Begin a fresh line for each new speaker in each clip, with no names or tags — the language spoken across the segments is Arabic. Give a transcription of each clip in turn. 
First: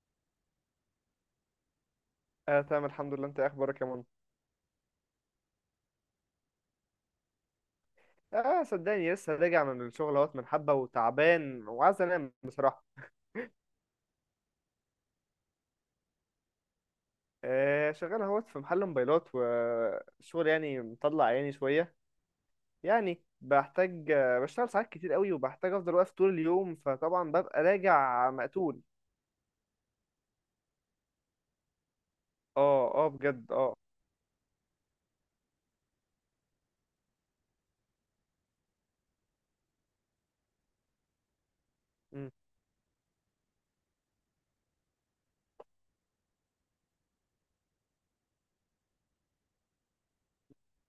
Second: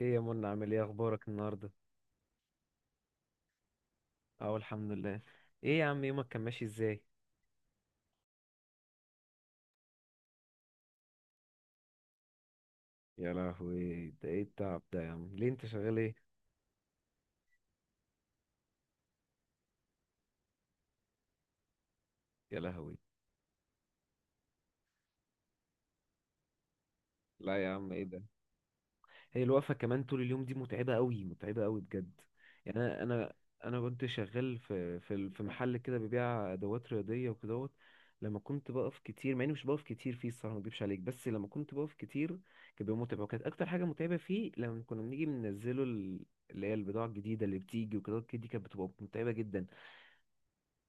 ايه يا منى، عامل ايه؟ اخبارك النهارده؟
اه تمام، الحمد لله. انت ايه اخبارك يا منى؟
اه، الحمد لله. ايه يا عم، يومك كان ماشي ازاي؟
اه صدقني لسه راجع من الشغل اهوت من حبه وتعبان وعايز انام بصراحه.
يا لهوي، ده ايه التعب ده يا عم؟ ليه، انت شغال ايه؟
آه شغال اهوت في محل موبايلات، والشغل يعني مطلع عيني شويه.
يا لهوي.
يعني بحتاج، بشتغل ساعات كتير قوي، وبحتاج افضل واقف طول اليوم، فطبعا ببقى
لا يا عم، ايه ده.
راجع مقتول.
هي الوقفة كمان طول اليوم دي متعبة قوي متعبة قوي بجد. يعني
اه
انا
اه
انا،
بجد اه.
انا كنت شغال في في ال- في محل كده ببيع ادوات رياضية وكدهوت. لما كنت بقف كتير، مع اني مش بقف كتير فيه الصراحة، ما اكدبش عليك، بس لما كنت بقف كتير كان بيبقى متعب. وكانت اكتر حاجة متعبة فيه لما كنا بنيجي بننزله اللي هي البضاعة الجديدة اللي بتيجي وكدهوت كده، دي كانت بتبقى متعبة جدا.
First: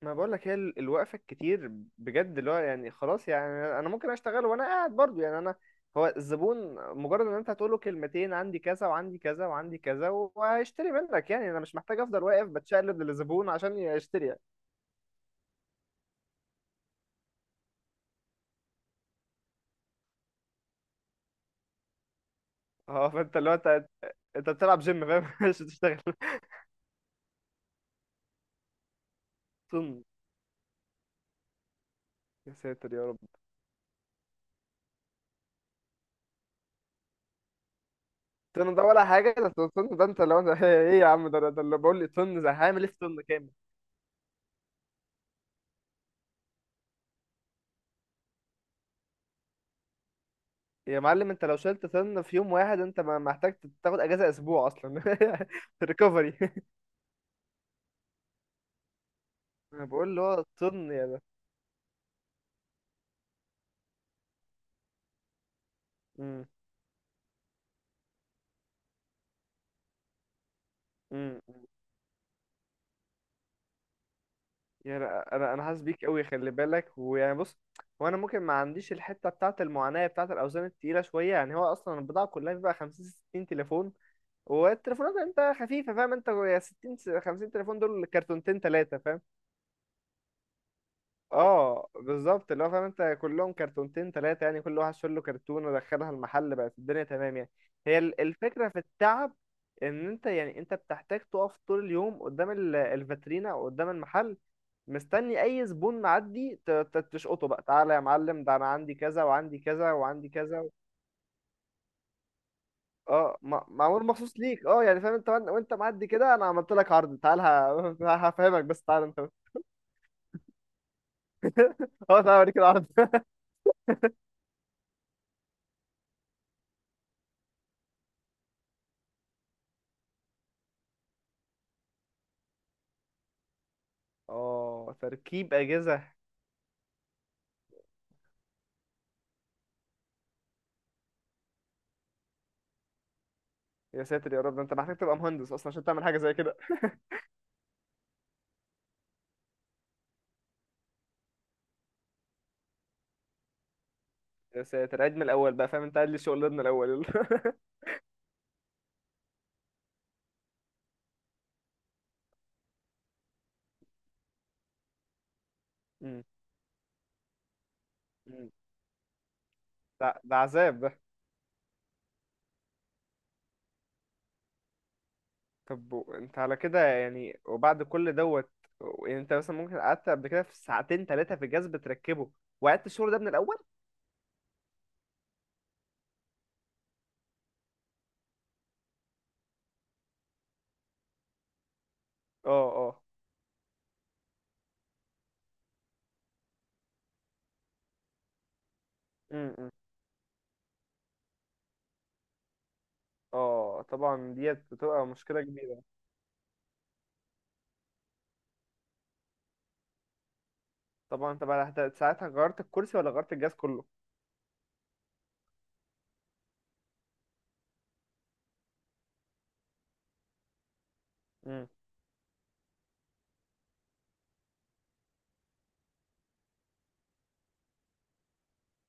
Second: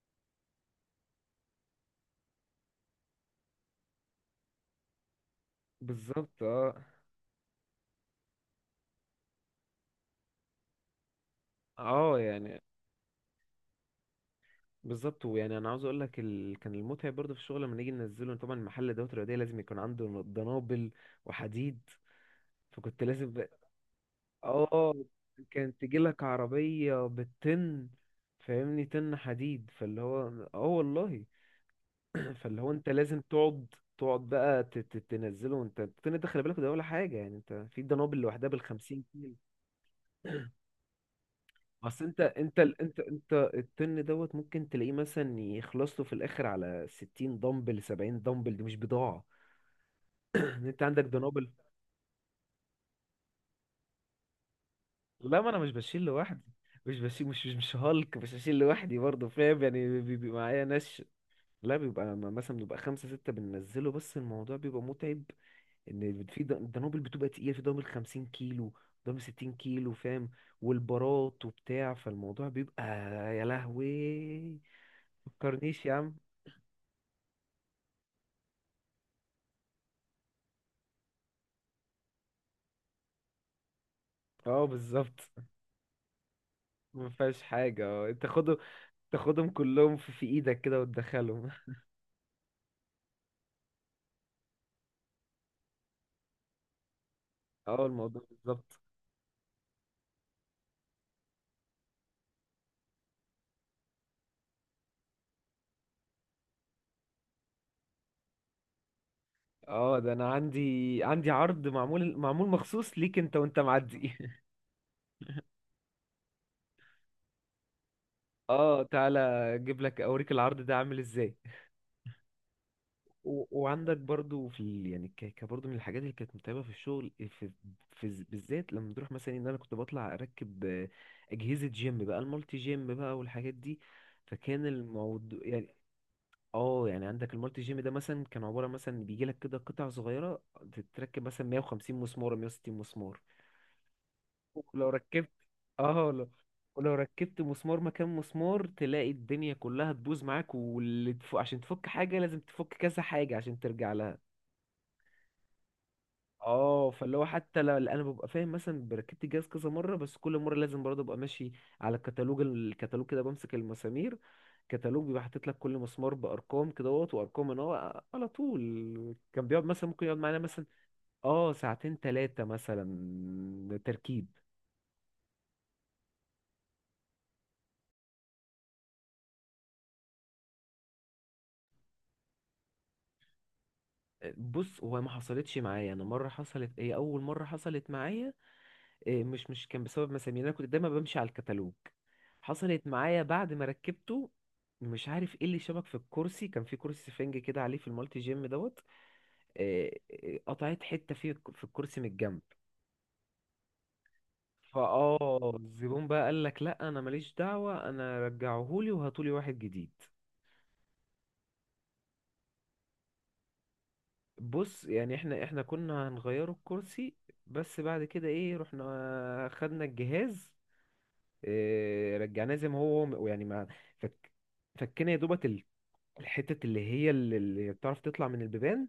ما بقولك هي الوقفة الكتير بجد، اللي هو يعني خلاص. يعني أنا ممكن أشتغل وأنا قاعد برضو، يعني أنا. هو
بالظبط،
الزبون
اه.
مجرد إن أنت هتقوله كلمتين، عندي كذا وعندي كذا وعندي كذا، وهيشتري منك. يعني أنا مش محتاج
اه
أفضل واقف
يعني
بتشقلب للزبون عشان يشتري، يعني.
بالظبط. ويعني انا عاوز اقول لك كان المتعب برضه في الشغل لما نيجي ننزله. طبعا محل ادوات رياضيه لازم يكون عنده دنابل وحديد، فكنت
أه
لازم
فأنت
ب-
اللي هو أنت، أنت بتلعب
اه،
جيم فاهم مش
كانت تجي
بتشتغل.
لك عربيه بالطن. فاهمني؟ طن حديد، فاللي
طن؟
هو اه والله.
يا
فاللي هو انت
ساتر يا رب.
لازم تقعد. تقعد بقى تنزله. انت الطن ده خلي بالك، ده ولا حاجه، يعني انت في دنابل لوحدها
طن ده
بالخمسين.
ولا حاجة؟ ده طن. ده أنت لو أنت إيه يا عم ده اللي بقول
اصل
لي
انت
طن. ده
انت ال-
هعمل إيه في
انت
طن
انت
كامل؟
الطن دوت ممكن تلاقيه مثلا يخلص له في الاخر على 60 دمبل 70 دمبل، دي مش بضاعه. ان انت
يا
عندك
معلم انت
دنابل.
لو شلت سن في يوم واحد انت ما محتاج تاخد اجازة اسبوع اصلا.
لا، ما انا مش بشيل
ريكفري.
لوحدي. مش هالك، مش هشيل لوحدي برضه، فاهم
انا
يعني
بقول اللي
بيبقى
هو
معايا
الطن
ناس.
يا ده.
لا، مثلا بيبقى خمسة ستة بننزله، بس الموضوع بيبقى متعب. ان في
امم.
دنابل بتبقى تقيلة، في دنابل 50 كيلو، دنابل 60 كيلو، فاهم.
امم.
والبارات وبتاع، فالموضوع بيبقى، يا لهوي.
يعني انا حاسس
فكرنيش يا
بيك
عم.
قوي، خلي بالك. ويعني بص، هو انا ممكن ما عنديش الحته بتاعه المعاناه بتاعه الاوزان التقيله شويه، يعني هو اصلا البضاعه كلها بيبقى 50 60 تليفون.
اه
والتليفونات
بالظبط.
انت خفيفه، فاهم انت؟ يا 60
ما فيهاش
50 تليفون
حاجة،
دول
اه، تاخدهم.
كرتونتين ثلاثه.
تاخدهم كلهم في ايدك كده وتدخلهم.
اه بالظبط، اللي هو فاهم انت كلهم كرتونتين ثلاثة، يعني كل واحد شاله كرتون ودخلها المحل، بقت الدنيا تمام يعني.
اه،
هي
الموضوع
الفكرة
بالظبط.
في التعب ان انت يعني انت بتحتاج تقف طول اليوم قدام الفاترينا او قدام المحل، مستني اي زبون معدي تشقطه بقى. تعالى يا معلم، ده انا عندي كذا وعندي كذا
اه، ده
وعندي
انا
كذا.
عندي، عرض معمول، مخصوص ليك انت
اه
وانت
معمول
معدي.
مخصوص ليك، اه يعني فاهم انت، وانت معدي كده انا عملت لك عرض. تعال، هفهمك،
اه
بس تعال
تعالى.
انت.
اجيب لك، اوريك العرض ده عامل ازاي.
اه تعال اوريك العرض.
وعندك برضو في يعني برضو من الحاجات اللي كانت متعبة في الشغل بالذات لما بنروح مثلا ان انا كنت بطلع اركب، اجهزة جيم بقى، المالتي جيم بقى والحاجات دي. فكان
اه
الموضوع
تركيب
يعني،
اجهزة.
اه، يعني عندك المالتي جيم ده مثلا كان عباره مثلا، بيجي لك كده قطع صغيره تتركب مثلا 150 مسمار 160 مسمار.
يا ساتر يا رب، ده انت
ولو
محتاج تبقى
ركبت،
مهندس اصلا عشان تعمل
اه
حاجه
لو
زي كده.
ولو ركبت مسمار مكان مسمار، تلاقي الدنيا كلها تبوظ معاك. واللي تفك، عشان تفك حاجه لازم تفك كذا حاجه عشان ترجع لها.
يا ساتر، عيد من الاول بقى، فاهم انت؟ قاعد لي شغلنا
اه،
الاول،
فاللي هو
يلا.
حتى لو انا ببقى فاهم، مثلا بركبت الجهاز كذا مره، بس كل مره لازم برضه ابقى ماشي على الكتالوج. الكتالوج كده بمسك المسامير، كتالوج بيبقى حاطط لك كل مسمار
مم.
بارقام كده اهوت، وارقام ان هو على
مم.
طول. كان بيقعد مثلا، ممكن
ده
يقعد
ده
معانا مثلا
عذاب ده.
اه ساعتين ثلاثه، مثلا تركيب.
طب، انت على كده يعني؟ وبعد كل دوت، يعني انت مثلا ممكن قعدت قبل كده في ساعتين ثلاثه في الجهاز بتركبه، وقعدت الشغل ده من الاول.
بص، هو ما حصلتش معايا انا مره، حصلت. ايه، اول مره حصلت معايا مش كان بسبب مسامير، انا كنت دايما بمشي على الكتالوج.
اه
حصلت
اه.
معايا بعد ما ركبته، مش عارف ايه اللي شبك في الكرسي، كان في كرسي سفنج كده عليه في المالتي جيم دوت.
مم، مم.
إيه، إيه، قطعت حتة فيه في الكرسي من الجنب.
اه طبعا ديت بتبقى مشكله
فاه،
كبيره.
الزبون بقى قال لك لا، انا ماليش دعوة، انا رجعهولي وهاتولي واحد جديد.
طبعا انت بقى ساعتها غيرت الكرسي ولا غيرت الجهاز كله؟
بص، يعني احنا كنا هنغيره الكرسي، بس بعد كده، ايه، رحنا خدنا الجهاز،
مم.
رجعناه زي ما هو، يعني ما فك، فكنا يا دوبك الحتت اللي هي اللي بتعرف تطلع من البيبان،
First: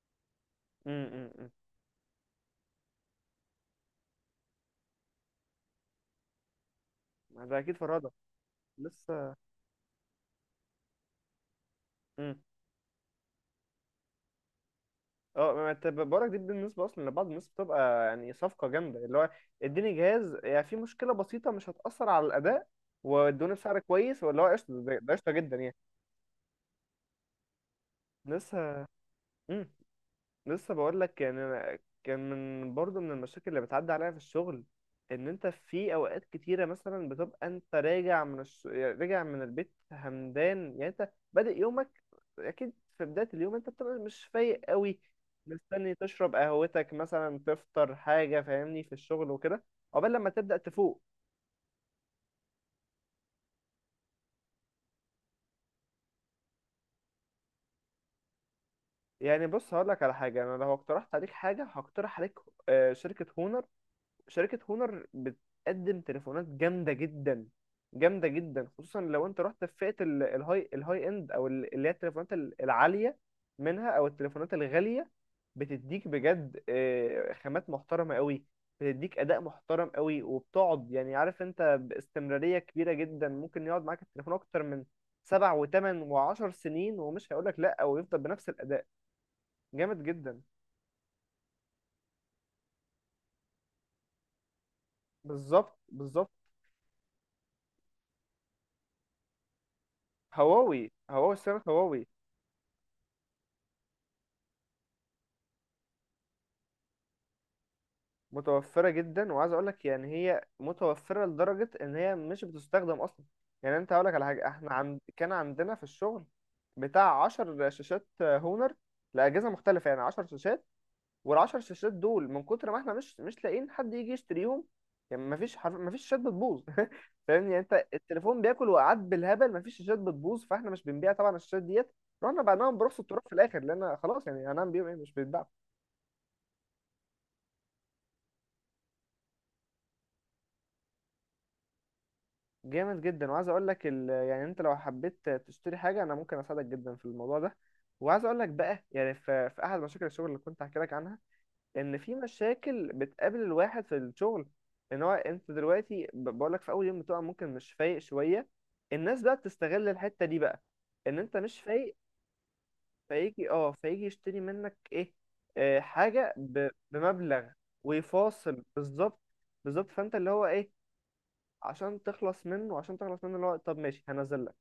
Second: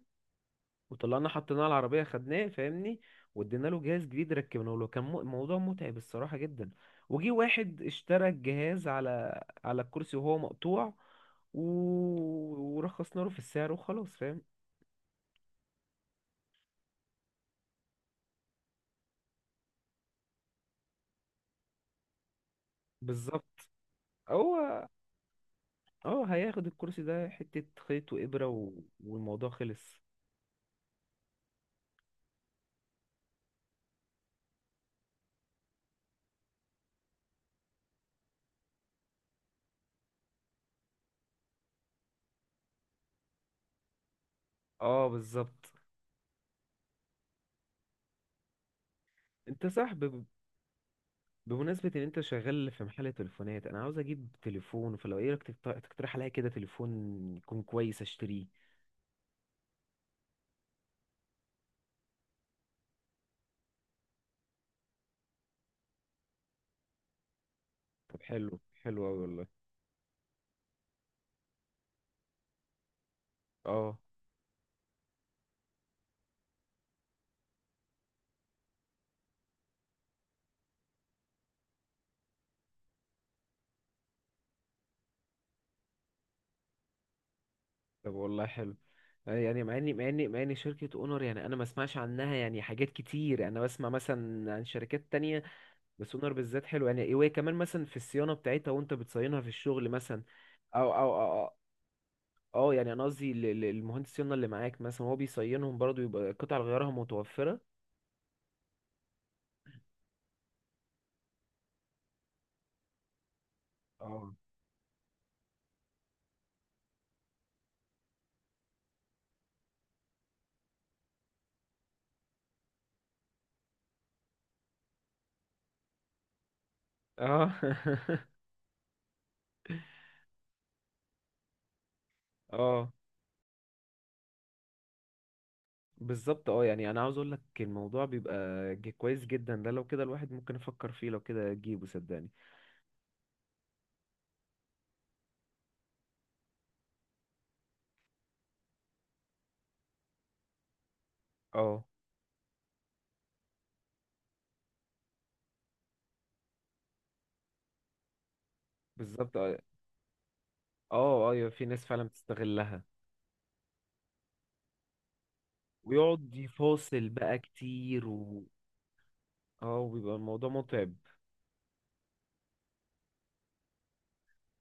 مم،
وطلعنا
مم، مم.
حطيناه على العربية، خدناه فاهمني، وادينا له جهاز جديد، ركبناه له. كان موضوع متعب الصراحة جدا. وجي
ما ده اكيد
واحد
فرهده
اشترى الجهاز
لسه.
على على الكرسي وهو مقطوع، و...
مم.
ورخصنا له في السعر، وخلاص فاهم.
اه ما انت بقولك، دي بالنسبه اصلا لبعض الناس بتبقى يعني صفقه جامده. اللي هو اديني جهاز، يعني في مشكله بسيطه مش هتاثر على الاداء، وادوني
بالظبط.
بسعر كويس، واللي هو قشطه.
هو،
ده ده قشطه جدا يعني.
اه، هياخد الكرسي ده حتة خيط وإبرة و...
لسه.
والموضوع
مم.
خلص.
لسه بقول لك يعني، أنا كان من برضه من المشاكل اللي بتعدي عليا في الشغل، ان انت في اوقات كتيره مثلا بتبقى انت راجع راجع من البيت همدان، يعني انت بادئ يومك، اكيد في بداية اليوم انت بتبقى مش فايق قوي،
اه، بالظبط.
مستني تشرب قهوتك مثلا، تفطر حاجة، فاهمني، في الشغل وكده،
انت صح.
عقبال لما تبدأ تفوق.
بمناسبة ان انت شغال في محل تليفونات، انا عاوز اجيب تليفون، فلو، ايه رأيك تقت-، تقترح عليا كده تليفون يكون كويس اشتريه؟
يعني بص، هقول لك على حاجة. انا لو اقترحت عليك حاجة هقترح عليك شركة هونر. شركة هونر بتقدم تليفونات جامدة جدا،
طب
جامدة
حلو
جدا. خصوصا
حلو اوي
لو انت
والله.
رحت في فئة الهاي، الهاي اند، او اللي هي التليفونات العالية منها،
اه،
او التليفونات الغالية. بتديك بجد خامات محترمة قوي، بتديك اداء محترم قوي، وبتقعد يعني، عارف انت، باستمرارية كبيرة جدا. ممكن يقعد معاك التليفون اكتر من سبع وثمان وعشر سنين، ومش هيقولك لا، او
طب
يفضل
والله
بنفس
حلو.
الاداء.
يعني مع اني
جامد
مع اني مع
جدا.
اني شركة اونر، يعني انا ما اسمعش عنها يعني حاجات كتير، انا بسمع مثلا عن شركات تانية،
بالظبط
بس
بالظبط.
اونر بالذات حلو يعني. وهي كمان مثلا في الصيانة بتاعتها وانت بتصينها في الشغل مثلا،
هواوي،
او او او
هواوي
او
سنة هواوي.
أو يعني انا قصدي ل المهندس الصيانة اللي معاك مثلا، هو بيصينهم برضو، يبقى قطع غيارها متوفرة.
متوفرة جدا، وعايز اقولك يعني هي متوفرة لدرجة ان هي مش بتستخدم اصلا. يعني انت هقولك على
اه،
حاجة، احنا عند كان عندنا في الشغل بتاع عشر شاشات هونر لأجهزة مختلفة، يعني عشر شاشات. والعشر شاشات دول من كتر ما احنا مش لاقيين حد يجي يشتريهم، يعني مفيش حرف، مفيش شاشات بتبوظ. فاهمني؟
اه.
يعني انت التليفون بياكل وقعات بالهبل، مفيش شاشات بتبوظ. فاحنا مش بنبيع طبعا الشاشات ديت، رحنا بعناهم
اه
برخص التراب في الاخر، لان خلاص يعني هنعمل بيهم ايه؟ مش بيتباع.
بالظبط. اه يعني انا عاوز اقول لك الموضوع بيبقى كويس جدا. ده لو كده الواحد ممكن يفكر فيه، لو كده اجيبه صدقني.
جامد جدا، وعايز اقول لك ال... يعني انت لو حبيت تشتري حاجه انا ممكن اساعدك جدا في الموضوع ده. وعايز اقول لك بقى، يعني في... في احد مشاكل الشغل اللي كنت هحكي لك عنها،
اه
ان في مشاكل بتقابل الواحد في الشغل. ان هو انت دلوقتي بقول لك في اول يوم بتبقى ممكن مش فايق شويه. الناس بقى
بالظبط. اه
بتستغل الحته دي بقى، ان
اه،
انت
ايوه
مش
في ناس
فايق.
فعلا بتستغلها.
فيجي، اه فيجي يشتري منك ايه، آه حاجه
ويقعد يفاصل بقى
بمبلغ،
كتير، و
ويفاصل. بالظبط
اه،
بالظبط.
وبيبقى
فانت اللي هو
الموضوع
ايه،
متعب.
عشان تخلص منه، عشان تخلص منه، اللي هو طب ماشي هنزل لك،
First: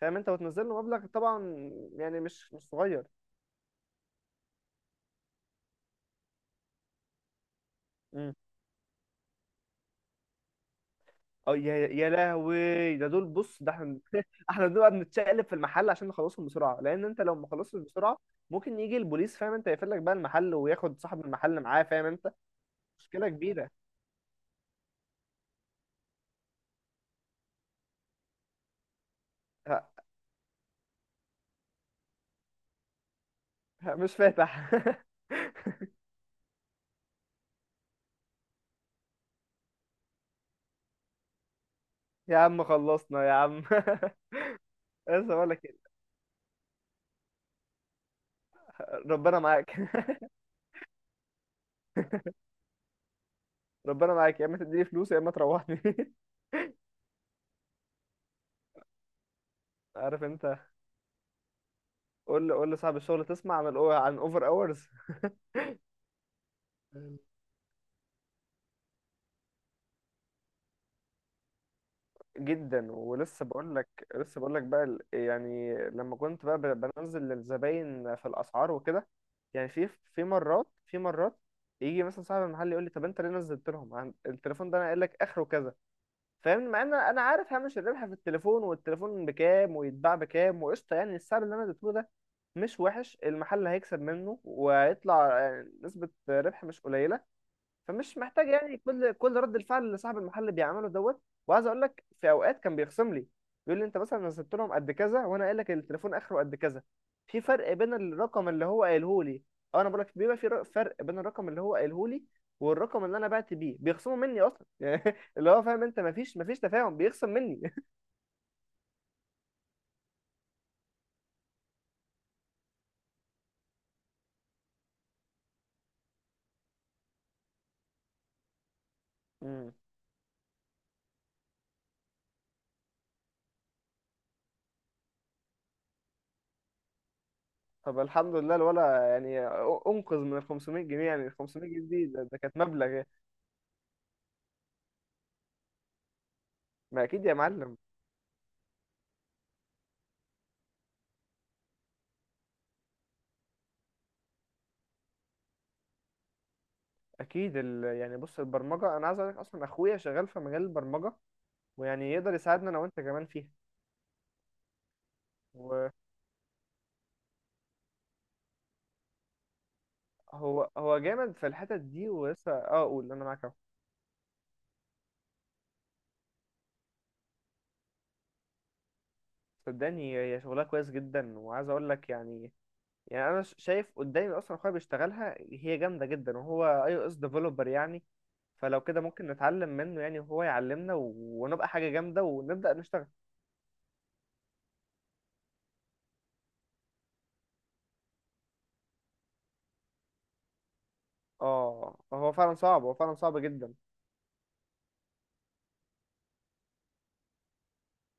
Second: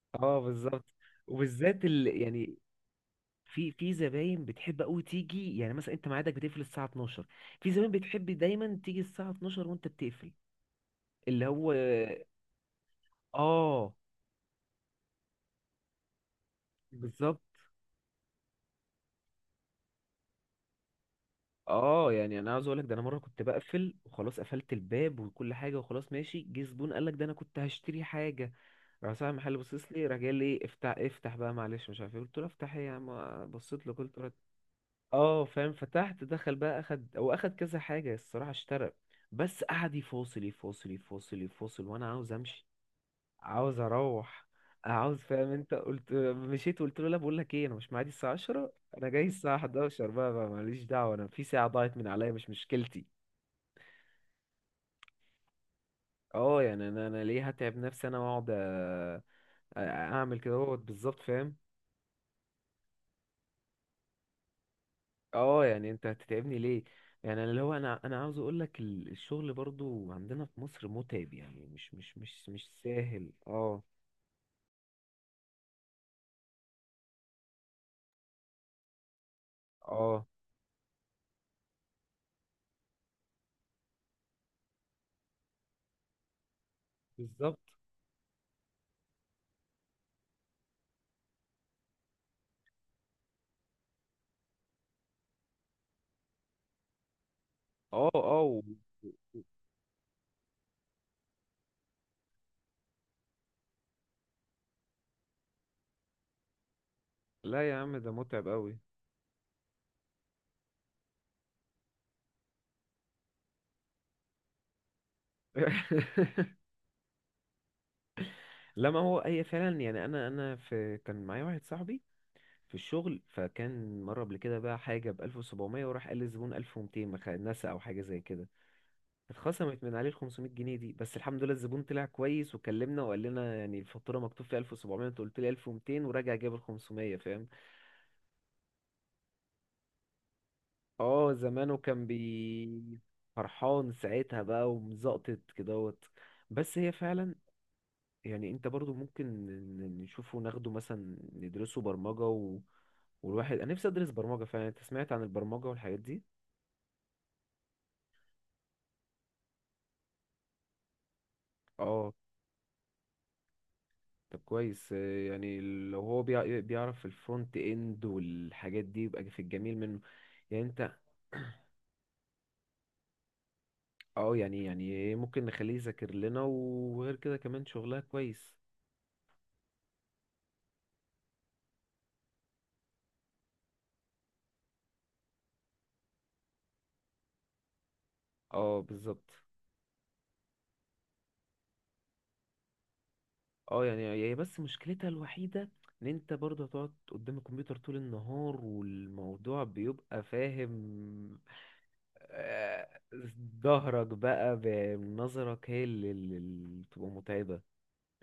فاهم انت،
اه،
وتنزل له
بالظبط.
مبلغ طبعا،
وبالذات
يعني مش
يعني
مش صغير.
في زباين بتحب قوي تيجي، يعني مثلا انت ميعادك بتقفل الساعه 12، في زباين بتحب
امم.
دايما تيجي الساعه 12 وانت بتقفل. اللي
اه
هو،
يا يا لهوي، ده دول بص، ده
اه،
احنا احنا دول بقى بنتشقلب في المحل عشان نخلصهم بسرعه، لان انت لو
بالظبط.
ما خلصتش بسرعه ممكن يجي البوليس، فاهم انت، يقفل لك بقى المحل وياخد صاحب المحل معاه، فاهم
اه
انت؟
يعني انا عاوز اقول لك، ده انا مره
مشكله
كنت
كبيره.
بقفل وخلاص، قفلت الباب وكل حاجه وخلاص ماشي، جه زبون قال لك ده انا كنت هشتري حاجه. راح صاحب المحل
ه-
باصص لي، راح جاي قال لي افتح افتح بقى معلش، مش عارف ايه. قلت له افتح ايه يا عم؟ بصيت له
مش
قلت له،
فاتح.
اه فاهم، فتحت. دخل بقى، اخد، هو اخد كذا حاجه الصراحه، اشترى، بس قعد يفاصل يفاصل يفاصل يفاصل وانا عاوز
يا عم
امشي،
خلصنا يا عم.
عاوز اروح، عاوز،
لسه
فاهم
بقول لك
انت، قلت مشيت، وقلت له لا، بقول لك ايه، انا مش معادي الساعه 10، انا جاي
ربنا
الساعه
معاك.
11 بقى ماليش دعوه، انا في ساعه ضاعت من عليا، مش مشكلتي.
ربنا معاك، يا اما تديني فلوس يا اما تروحني.
اه، يعني انا ليه هتعب نفسي انا واقعد
عارف
اعمل كده
انت،
اهوت، بالظبط فاهم.
قول لي، قول لصاحب الشغل تسمع عن عن اوفر اورز؟
اه، يعني انت هتتعبني ليه؟ يعني انا اللي هو، انا عاوز اقول لك الشغل برضو عندنا في مصر متعب، يعني مش
جدا.
سهل
ولسه بقول
اه.
لك، لسه بقول لك بقى يعني لما كنت بقى بنزل للزباين في الاسعار وكده، يعني في،
اه
في مرات، في مرات يجي مثلا صاحب المحل يقول لي: طب انت ليه نزلت لهم التليفون ده انا قايل لك اخره كذا. فاهم، مع ان انا عارف
بالظبط.
هامش الربح في التليفون، والتليفون بكام، ويتباع بكام، وقشطه يعني. السعر اللي انا اديته له ده مش وحش، المحل هيكسب منه وهيطلع يعني نسبه ربح مش قليله.
اه
فمش
اه،
محتاج يعني، كل رد الفعل اللي صاحب المحل بيعمله دوت. وعايز اقول لك، في اوقات كان بيخصم لي، بيقول لي انت مثلا نزلت لهم قد كذا وانا قايل لك التليفون اخره قد كذا، في
لا يا
فرق
عم
بين
ده متعب
الرقم اللي
قوي.
هو قايله لي. اه انا بقول لك، بيبقى في فرق بين الرقم اللي هو قايله لي والرقم اللي انا بعت بيه، بيخصموا مني اصلا. يعني اللي هو فاهم انت، مفيش تفاهم، بيخصم مني.
لا ما هو، هي فعلا، يعني انا في، كان معايا واحد صاحبي في الشغل، فكان مره قبل كده بقى حاجه ب 1700، وراح قال للزبون 1200، نسى او حاجه زي كده،
مم.
اتخصمت من عليه ال 500 جنيه دي. بس الحمد لله الزبون طلع كويس، وكلمنا وقال لنا يعني الفاتوره مكتوب فيها 1700، انت قلت لي 1200، وراجع جاب ال 500 فاهم.
طب الحمد لله الولا يعني انقذ من ال 500 جنيه، يعني
اه،
ال 500
زمانه
جنيه
كان
دي ده, ده كانت مبلغ
بي،
يعني.
فرحان ساعتها بقى ومزقطط كدهوت. بس هي
ما اكيد
فعلا،
يا معلم.
يعني انت برضو ممكن نشوفه، ناخده مثلا ندرسه برمجة و... والواحد، انا نفسي ادرس برمجة فعلا. انت سمعت عن البرمجة والحاجات دي؟
اكيد ال... يعني بص، البرمجه، انا عايز اقول لك اصلا اخويا شغال في مجال البرمجه،
اه
ويعني يقدر يساعدنا انا وانت كمان فيها.
طب كويس. يعني لو هو بيعرف في الفرونت اند والحاجات دي يبقى في الجميل منه. يعني
وهو،
انت،
هو جامد في الحتت دي، ولسه اه اقول انا معاك اهو.
اه يعني، يعني ممكن نخليه يذاكر لنا، وغير كده كمان شغلها كويس.
صدقني هي شغلها كويس جدا، وعايز اقول لك يعني، يعني انا شايف قدامي اصلا اخويا بيشتغلها، هي جامده جدا، وهو اي او اس ديفلوبر يعني.
اه
فلو كده ممكن
بالظبط.
نتعلم منه يعني، وهو يعلمنا و... ونبقى حاجه جامده ونبدا نشتغل.
اه يعني هي بس مشكلتها الوحيدة ان انت برضه هتقعد قدام الكمبيوتر طول النهار، والموضوع بيبقى فاهم.
اه هو فعلا صعب،
آه،
هو فعلا صعب جدا.
ظهرك بقى، بنظرك، هي اللي بتبقى متعبة.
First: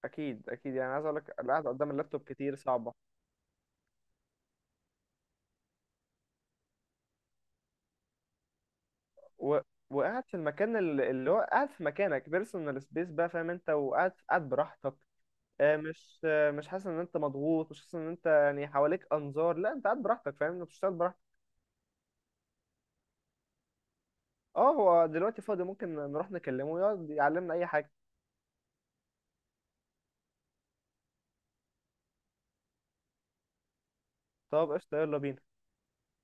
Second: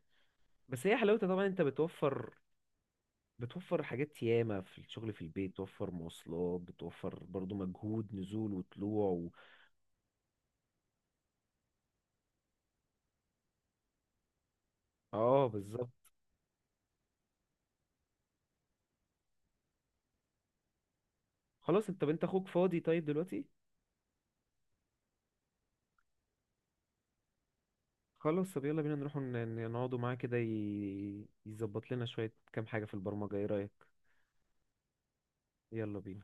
اكيد اكيد،
بس
يعني
هي
عايز اقول
حلاوتها
لك
طبعا انت
القعده قدام اللابتوب
بتوفر،
كتير صعبه.
بتوفر حاجات ياما، في الشغل في البيت بتوفر مواصلات، بتوفر برضو مجهود نزول وطلوع و...
و... وقاعد في المكان اللي هو قاعد في مكانك بيرسونال سبيس بقى، فاهم انت، وقاعد، قاعد براحتك.
اه بالظبط.
مش مش حاسس ان انت مضغوط، مش حاسس ان انت يعني حواليك انظار، لا انت قاعد براحتك فاهم انت، بتشتغل براحتك.
خلاص، انت، انت اخوك فاضي طيب دلوقتي؟
اه هو دلوقتي فاضي، ممكن نروح نكلمه يقعد يعلمنا اي حاجه.
خلاص، طب يلا بينا نروح نقعدوا معاه كده، يظبط لنا شوية كام حاجة في البرمجة، ايه رأيك؟
طب قشطه، يلا بينا.
يلا بينا.